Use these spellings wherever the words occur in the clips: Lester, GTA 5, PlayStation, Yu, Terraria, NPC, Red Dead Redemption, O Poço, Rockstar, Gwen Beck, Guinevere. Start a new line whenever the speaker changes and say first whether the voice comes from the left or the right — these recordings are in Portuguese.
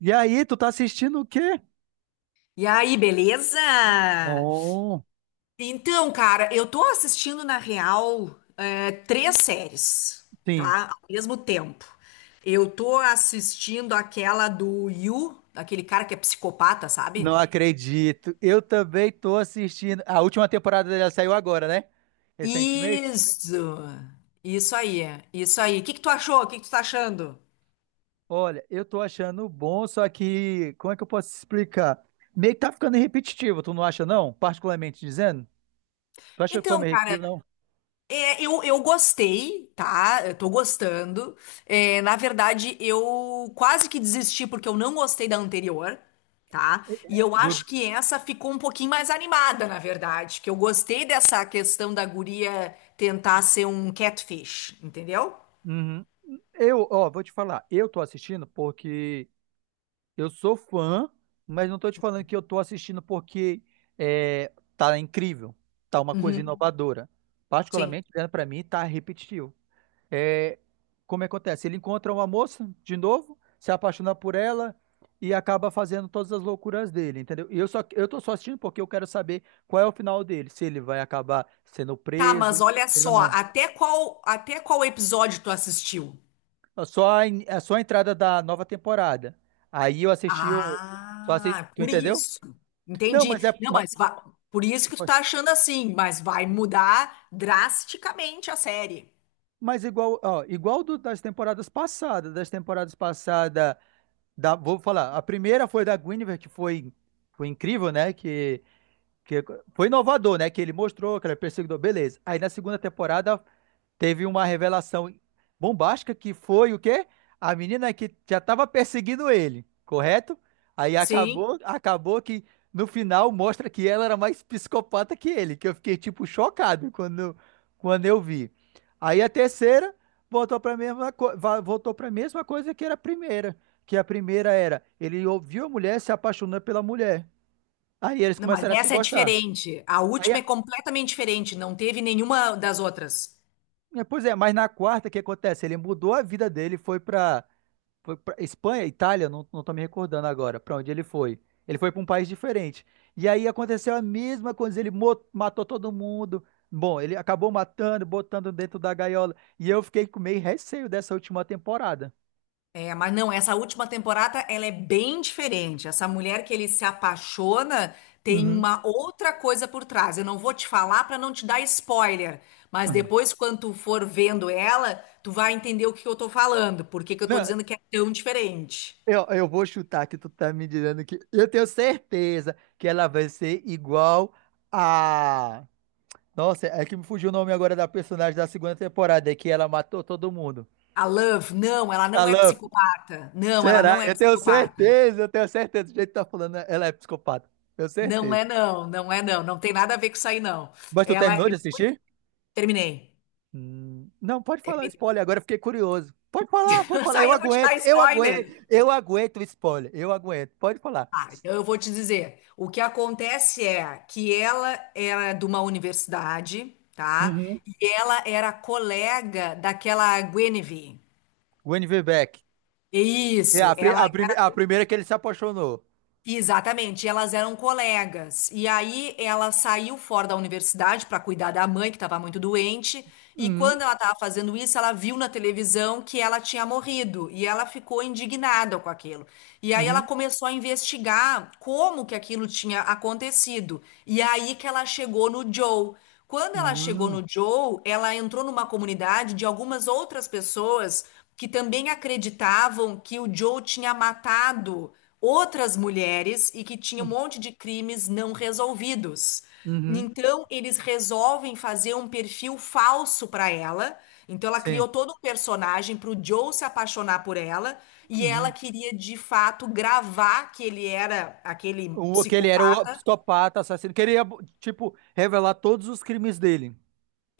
right: E aí, tu tá assistindo o quê?
left: E aí, beleza?
right: Bom,
left: Então, cara, eu tô assistindo na real é, três séries,
right: sim,
left: tá? Ao mesmo tempo. Eu tô assistindo aquela do Yu, aquele cara que é psicopata,
right: não
left: sabe?
right: acredito. Eu também tô assistindo. A última temporada dela saiu agora, né? Recentemente.
left: Isso! Isso aí, isso aí. O que que tu achou? O que que tu tá achando?
right: Olha, eu tô achando bom, só que como é que eu posso explicar? Meio que tá ficando repetitivo, tu não acha, não? Particularmente dizendo? Tu acha que foi
left: Então,
right: meio
left: cara,
right: repetitivo, não?
left: É, eu gostei, tá? Eu tô gostando. É, na verdade, eu quase que desisti porque eu não gostei da anterior, tá? E eu
right: Do...
left: acho que essa ficou um pouquinho mais animada, na verdade. Que eu gostei dessa questão da guria tentar ser um catfish, entendeu?
right: Uhum. Eu, ó, vou te falar. Eu tô assistindo porque eu sou fã, mas não tô te falando que eu tô assistindo porque é, tá incrível, tá uma coisa
left: Uhum,
right: inovadora.
left: sim.
right: Particularmente, olhando pra mim, tá repetitivo. É, como é que acontece? Ele encontra uma moça de novo, se apaixona por ela e acaba fazendo todas as loucuras dele, entendeu? E eu tô só assistindo porque eu quero saber qual é o final dele, se ele vai acabar sendo
left: Tá,
right: preso,
left: mas olha
right: se ele vai
left: só,
right: morrer.
left: até qual episódio tu assistiu?
right: É só a, é só a entrada da nova temporada. Aí eu assisti o só assisti,
left: Ah,
right: tu
left: por
right: entendeu?
left: isso.
right: Não,
left: Entendi.
right: mas é,
left: Não, mas va- Por isso que tu tá
right: ótimo.
left: achando assim, mas vai mudar drasticamente a série.
right: Mas igual, ó, igual das temporadas passadas, vou falar, a primeira foi da Guinevere, que foi, foi incrível, né? Que foi inovador, né? Que ele mostrou que ele é perseguidor, beleza. Aí na segunda temporada teve uma revelação bombástica que foi o quê? A menina que já estava perseguindo ele, correto? Aí
left: Sim.
right: acabou que no final mostra que ela era mais psicopata que ele, que eu fiquei tipo chocado quando, quando eu vi. Aí a terceira voltou para a mesma, voltou para mesma coisa que era a primeira, que a primeira era ele ouviu a mulher se apaixonando pela mulher. Aí eles
left: Não, mas
right: começaram a se
left: essa é
right: gostar.
left: diferente. A
right: Aí,
left: última
right: a-
left: é completamente diferente, não teve nenhuma das outras.
right: é, pois é, mas na quarta o que acontece? Ele mudou a vida dele, foi para foi pra Espanha, Itália, não, não tô me recordando agora pra onde ele foi. Ele foi pra um país diferente. E aí aconteceu a mesma coisa, ele matou todo mundo. Bom, ele acabou matando, botando dentro da gaiola. E eu fiquei com meio receio dessa última temporada.
left: É, mas não, essa última temporada ela é bem diferente. Essa mulher que ele se apaixona tem
right: Uhum.
left: uma outra coisa por trás. Eu não vou te falar para não te dar spoiler, mas
right: Uhum.
left: depois quando tu for vendo ela, tu vai entender o que eu tô falando, por que que eu tô
right: Não,
left: dizendo que é tão diferente.
right: eu vou chutar que tu tá me dizendo que. Eu tenho certeza que ela vai ser igual a. Nossa, é que me fugiu o nome agora da personagem da segunda temporada, é que ela matou todo mundo.
left: A Love, não, ela
right: A
left: não é
right: Luffy.
left: psicopata. Não, ela
right: Será?
left: não é
right: Eu tenho
left: psicopata.
right: certeza, eu tenho certeza. Do jeito que tá falando, né? Ela é psicopata. Tenho
left: Não
right: certeza.
left: é não, não é não, não tem nada a ver com isso aí não.
right: Mas tu
left: Ela
right: terminou de assistir?
left: terminei.
right: Não, pode falar spoiler, agora eu fiquei curioso. Pode falar, pode
left: Isso
right: falar.
left: aí
right: Eu
left: eu vou te dar
right: aguento, eu aguento,
left: spoiler.
right: eu aguento o spoiler. Eu aguento, pode falar.
left: Tá, então eu vou te dizer. O que acontece é que ela era de uma universidade, tá?
right: Uhum.
left: E ela era colega daquela Guinevere.
right: Gwen Beck.
left: É
right: É
left: isso,
right: a,
left: ela
right: primeira que ele se apaixonou.
left: exatamente, elas eram colegas. E aí ela saiu fora da universidade para cuidar da mãe, que estava muito doente. E
right: Uhum,
left: quando ela estava fazendo isso, ela viu na televisão que ela tinha morrido. E ela ficou indignada com aquilo. E aí ela
right: uhum,
left: começou a investigar como que aquilo tinha acontecido. E aí que ela chegou no Joe. Quando ela chegou
right: uhum,
left: no Joe, ela entrou numa comunidade de algumas outras pessoas que também acreditavam que o Joe tinha matado outras mulheres e que tinha um monte de crimes não resolvidos.
right: uhum,
left: Então, eles resolvem fazer um perfil falso para ela. Então, ela
right: sim.
left: criou todo um personagem para o Joe se apaixonar por ela. E ela
right: Uhum.
left: queria, de fato, gravar que ele era aquele
right: O, que ele era
left: psicopata
right: o psicopata, assassino. Queria, tipo, revelar todos os crimes dele.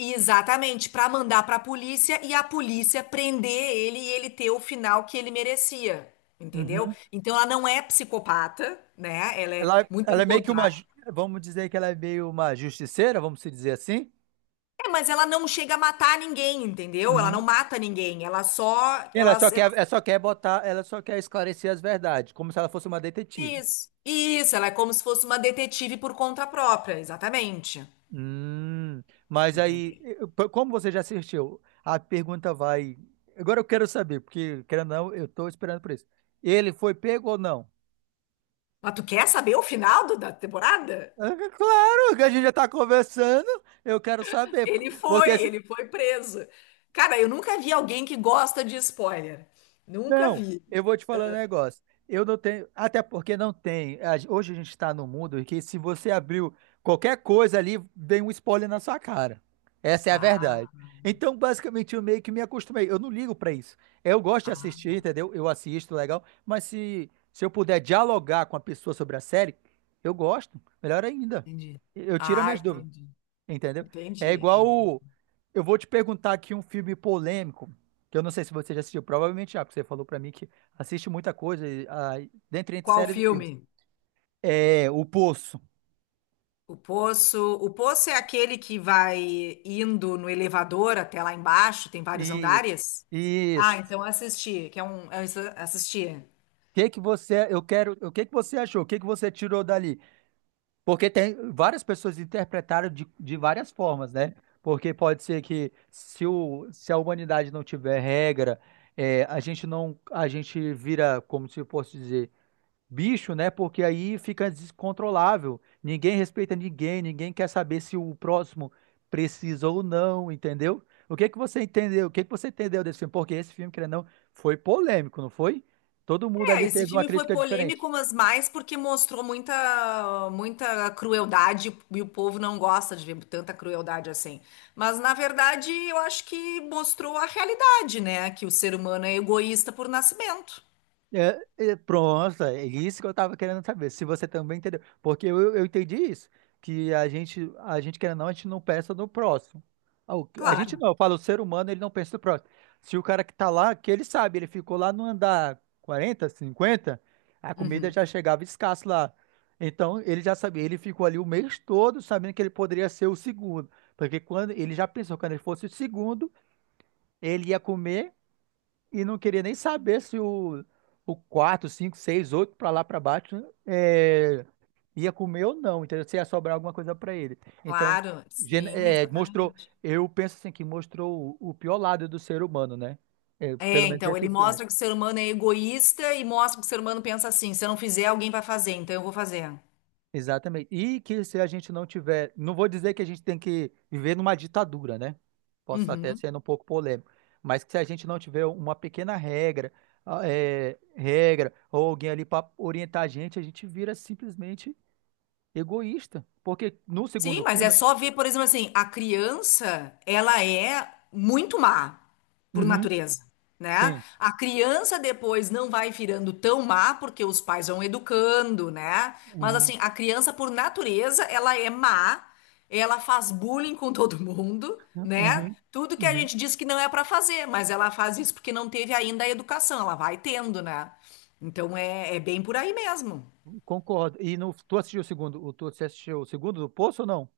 left: exatamente, para mandar para a polícia e a polícia prender ele e ele ter o final que ele merecia, entendeu?
right: Uhum.
left: Então ela não é psicopata, né? Ela é
right: Ela,
left: muito
right: ela é
left: pelo
right: meio que uma.
left: contrário.
right: Vamos dizer que ela é meio uma justiceira, vamos se dizer assim.
left: É, mas ela não chega a matar ninguém, entendeu? Ela não
right: Uhum.
left: mata ninguém, ela só,
right: Ela
left: ela,
right: só quer,
left: ela
right: ela só quer botar, ela só quer esclarecer as verdades, como se ela fosse uma detetive.
left: isso. Isso, ela é como se fosse uma detetive por conta própria, exatamente.
right: Hum, mas aí,
left: Entendeu?
right: como você já assistiu, a pergunta vai. Agora eu quero saber, porque, querendo ou não, eu tô esperando por isso. Ele foi pego ou não?
left: Mas tu quer saber o final do- da temporada?
right: Ah, claro, que a gente já tá conversando, eu quero saber. Porque se
left: Ele foi preso. Cara, eu nunca vi alguém que gosta de spoiler. Nunca
right: não,
left: vi.
right: eu vou te falar um negócio. Eu não tenho, até porque não tem. Hoje a gente está no mundo em que se você abriu qualquer coisa ali, vem um spoiler na sua cara. Essa é a verdade.
left: Ah,
right: Então, basicamente, eu meio que me acostumei. Eu não ligo para isso. Eu gosto de
left: ah,
right: assistir,
left: bom,
right: entendeu? Eu assisto, legal. Mas se eu puder dialogar com a pessoa sobre a série, eu gosto. Melhor ainda.
left: entendi.
right: Eu tiro as
left: Ah,
right: minhas dúvidas.
left: entendi.
right: Entendeu? É
left: Entendi,
right: igual
left: entendi.
right: o... Eu vou te perguntar aqui um filme polêmico, que eu não sei se você já assistiu, provavelmente já, porque você falou pra mim que assiste muita coisa, e, ah, dentre entre
left: Qual
right: séries e filmes.
left: filme?
right: É, O Poço.
left: O Poço. O Poço é aquele que vai indo no elevador até lá embaixo, tem vários
right: Isso.
left: andares? Ah,
right: Isso.
left: então eu assisti, eu assisti.
right: O que que você, eu quero, o que que você achou? O que que você tirou dali? Porque tem várias pessoas interpretaram de várias formas, né? Porque pode ser que se, o, se a humanidade não tiver regra, é, a gente não, a gente vira, como se eu fosse dizer bicho, né? Porque aí fica descontrolável. Ninguém respeita ninguém, ninguém quer saber se o próximo precisa ou não, entendeu? O que que você entendeu? O que que você entendeu desse filme? Porque esse filme, querendo ou não, foi polêmico, não foi? Todo mundo
left: É,
right: ali
left: esse
right: teve uma
left: filme foi
right: crítica
left: polêmico,
right: diferente.
left: mas mais porque mostrou muita, muita crueldade e o povo não gosta de ver tanta crueldade assim. Mas, na verdade, eu acho que mostrou a realidade, né? Que o ser humano é egoísta por nascimento.
right: Pronto, é isso que eu tava querendo saber, se você também entendeu. Porque eu entendi isso, que a gente querendo ou não, a gente não pensa no próximo. Ah, a gente
left: Claro.
right: não, eu falo, o ser humano, ele não pensa no próximo. Se o cara que tá lá, que ele sabe, ele ficou lá no andar 40, 50, a comida
left: Uhum.
right: já chegava escassa lá. Então, ele já sabia, ele ficou ali o mês todo sabendo que ele poderia ser o segundo. Porque quando ele já pensou, quando ele fosse o segundo, ele ia comer e não queria nem saber se o 4, 5, 6, 8 para lá para baixo é, ia comer ou não, entendeu? Se ia sobrar alguma coisa para ele. Então,
left: Claro, sim,
right: é, mostrou,
left: exatamente.
right: eu penso assim, que mostrou o pior lado do ser humano, né? É, pelo
left: É,
right: menos
left: então,
right: esse
left: ele
right: filme.
left: mostra que o ser humano é egoísta e mostra que o ser humano pensa assim: se eu não fizer, alguém vai fazer, então eu vou fazer.
right: Exatamente. E que se a gente não tiver, não vou dizer que a gente tem que viver numa ditadura, né? Posso até
left: Uhum.
right: ser um pouco polêmico, mas que se a gente não tiver uma pequena regra, ah, é, regra ou alguém ali para orientar a gente vira simplesmente egoísta. Porque no
left: Sim,
right: segundo
left: mas é
right: filme,
left: só ver, por exemplo, assim, a criança, ela é muito má por
right: uhum,
left: natureza, né?
right: sim,
left: A criança depois não vai virando tão má porque os pais vão educando, né? Mas
right: uhum,
left: assim, a criança por natureza, ela é má, ela faz bullying com todo mundo, né?
right: uhum,
left: Tudo que a
right: uhum,
left: gente diz que não é pra fazer, mas ela faz isso porque não teve ainda a educação, ela vai tendo, né? Então é, é bem por aí mesmo.
right: concordo. E no, tu assistiu o segundo, o- tu você assistiu o segundo do Poço ou não?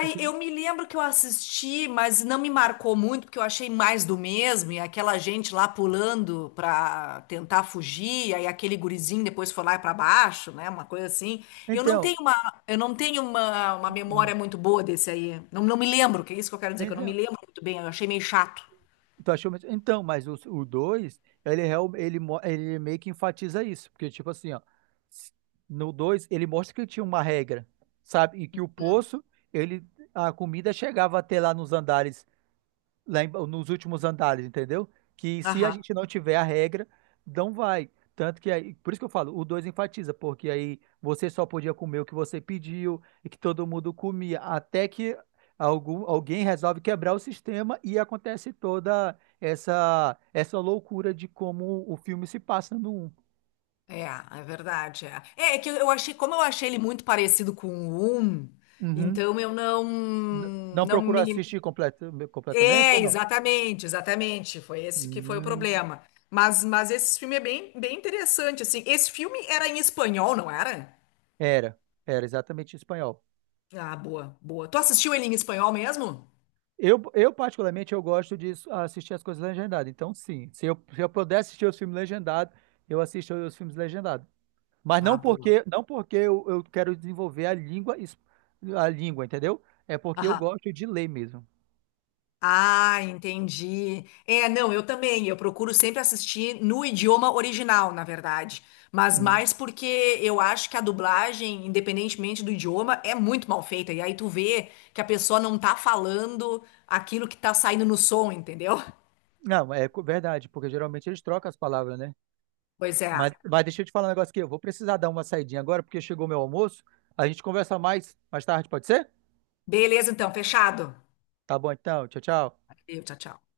right: Filme?
left: eu me lembro que eu assisti, mas não me marcou muito, porque eu achei mais do mesmo, e aquela gente lá pulando pra tentar fugir, aí aquele gurizinho depois foi lá pra baixo, né? Uma coisa assim. Eu não
right: Então,
left: tenho uma, eu não tenho uma
right: hum,
left: memória muito boa desse aí. Não, não me lembro, que é isso que eu quero dizer, que eu não me
right: então,
left: lembro muito bem, eu achei meio chato.
right: tu achou mesmo? Então, mas o 2, ele, ele meio que enfatiza isso. Porque, tipo assim, ó, s- no 2 ele mostra que tinha uma regra, sabe? E que o poço, ele, a comida chegava até lá nos andares lá nos últimos andares, entendeu? Que se a
left: Aham.
right: gente não tiver a regra, não vai. Tanto que aí, por isso que eu falo, o 2 enfatiza, porque aí você só podia comer o que você pediu e que todo mundo comia, até que alguém resolve quebrar o sistema e acontece toda essa loucura de como o filme se passa no 1.
left: É, é verdade. É que eu achei, como eu achei ele muito parecido com o Um,
right: Uhum.
left: então eu
right: Não
left: não
right: procurou
left: me,
right: assistir completamente ou
left: é,
right: não?
left: exatamente, exatamente. Foi esse que foi o
right: Hum,
left: problema. Mas esse filme é bem, bem interessante, assim. Esse filme era em espanhol, não era?
right: era, era exatamente em espanhol.
left: Ah, boa, boa. Tu assistiu ele em espanhol mesmo?
right: Particularmente, eu gosto de assistir as coisas legendadas. Então, sim, se se eu puder assistir os filmes legendados, eu assisto os filmes legendados. Mas
left: Ah, boa.
right: não porque eu quero desenvolver a língua, a língua, entendeu? É porque eu
left: Aham.
right: gosto de ler mesmo.
left: Ah, entendi. É, não, eu também. Eu procuro sempre assistir no idioma original, na verdade. Mas
right: Hum.
left: mais porque eu acho que a dublagem, independentemente do idioma, é muito mal feita. E aí tu vê que a pessoa não tá falando aquilo que tá saindo no som, entendeu?
right: Não, é verdade, porque geralmente eles trocam as palavras, né?
left: Pois é.
right: Mas deixa eu te falar um negócio aqui. Eu vou precisar dar uma saidinha agora, porque chegou meu almoço. A gente conversa mais tarde, pode ser?
left: Beleza, então, fechado.
right: Tá bom, então. Tchau, tchau.
left: Valeu, tchau, tchau.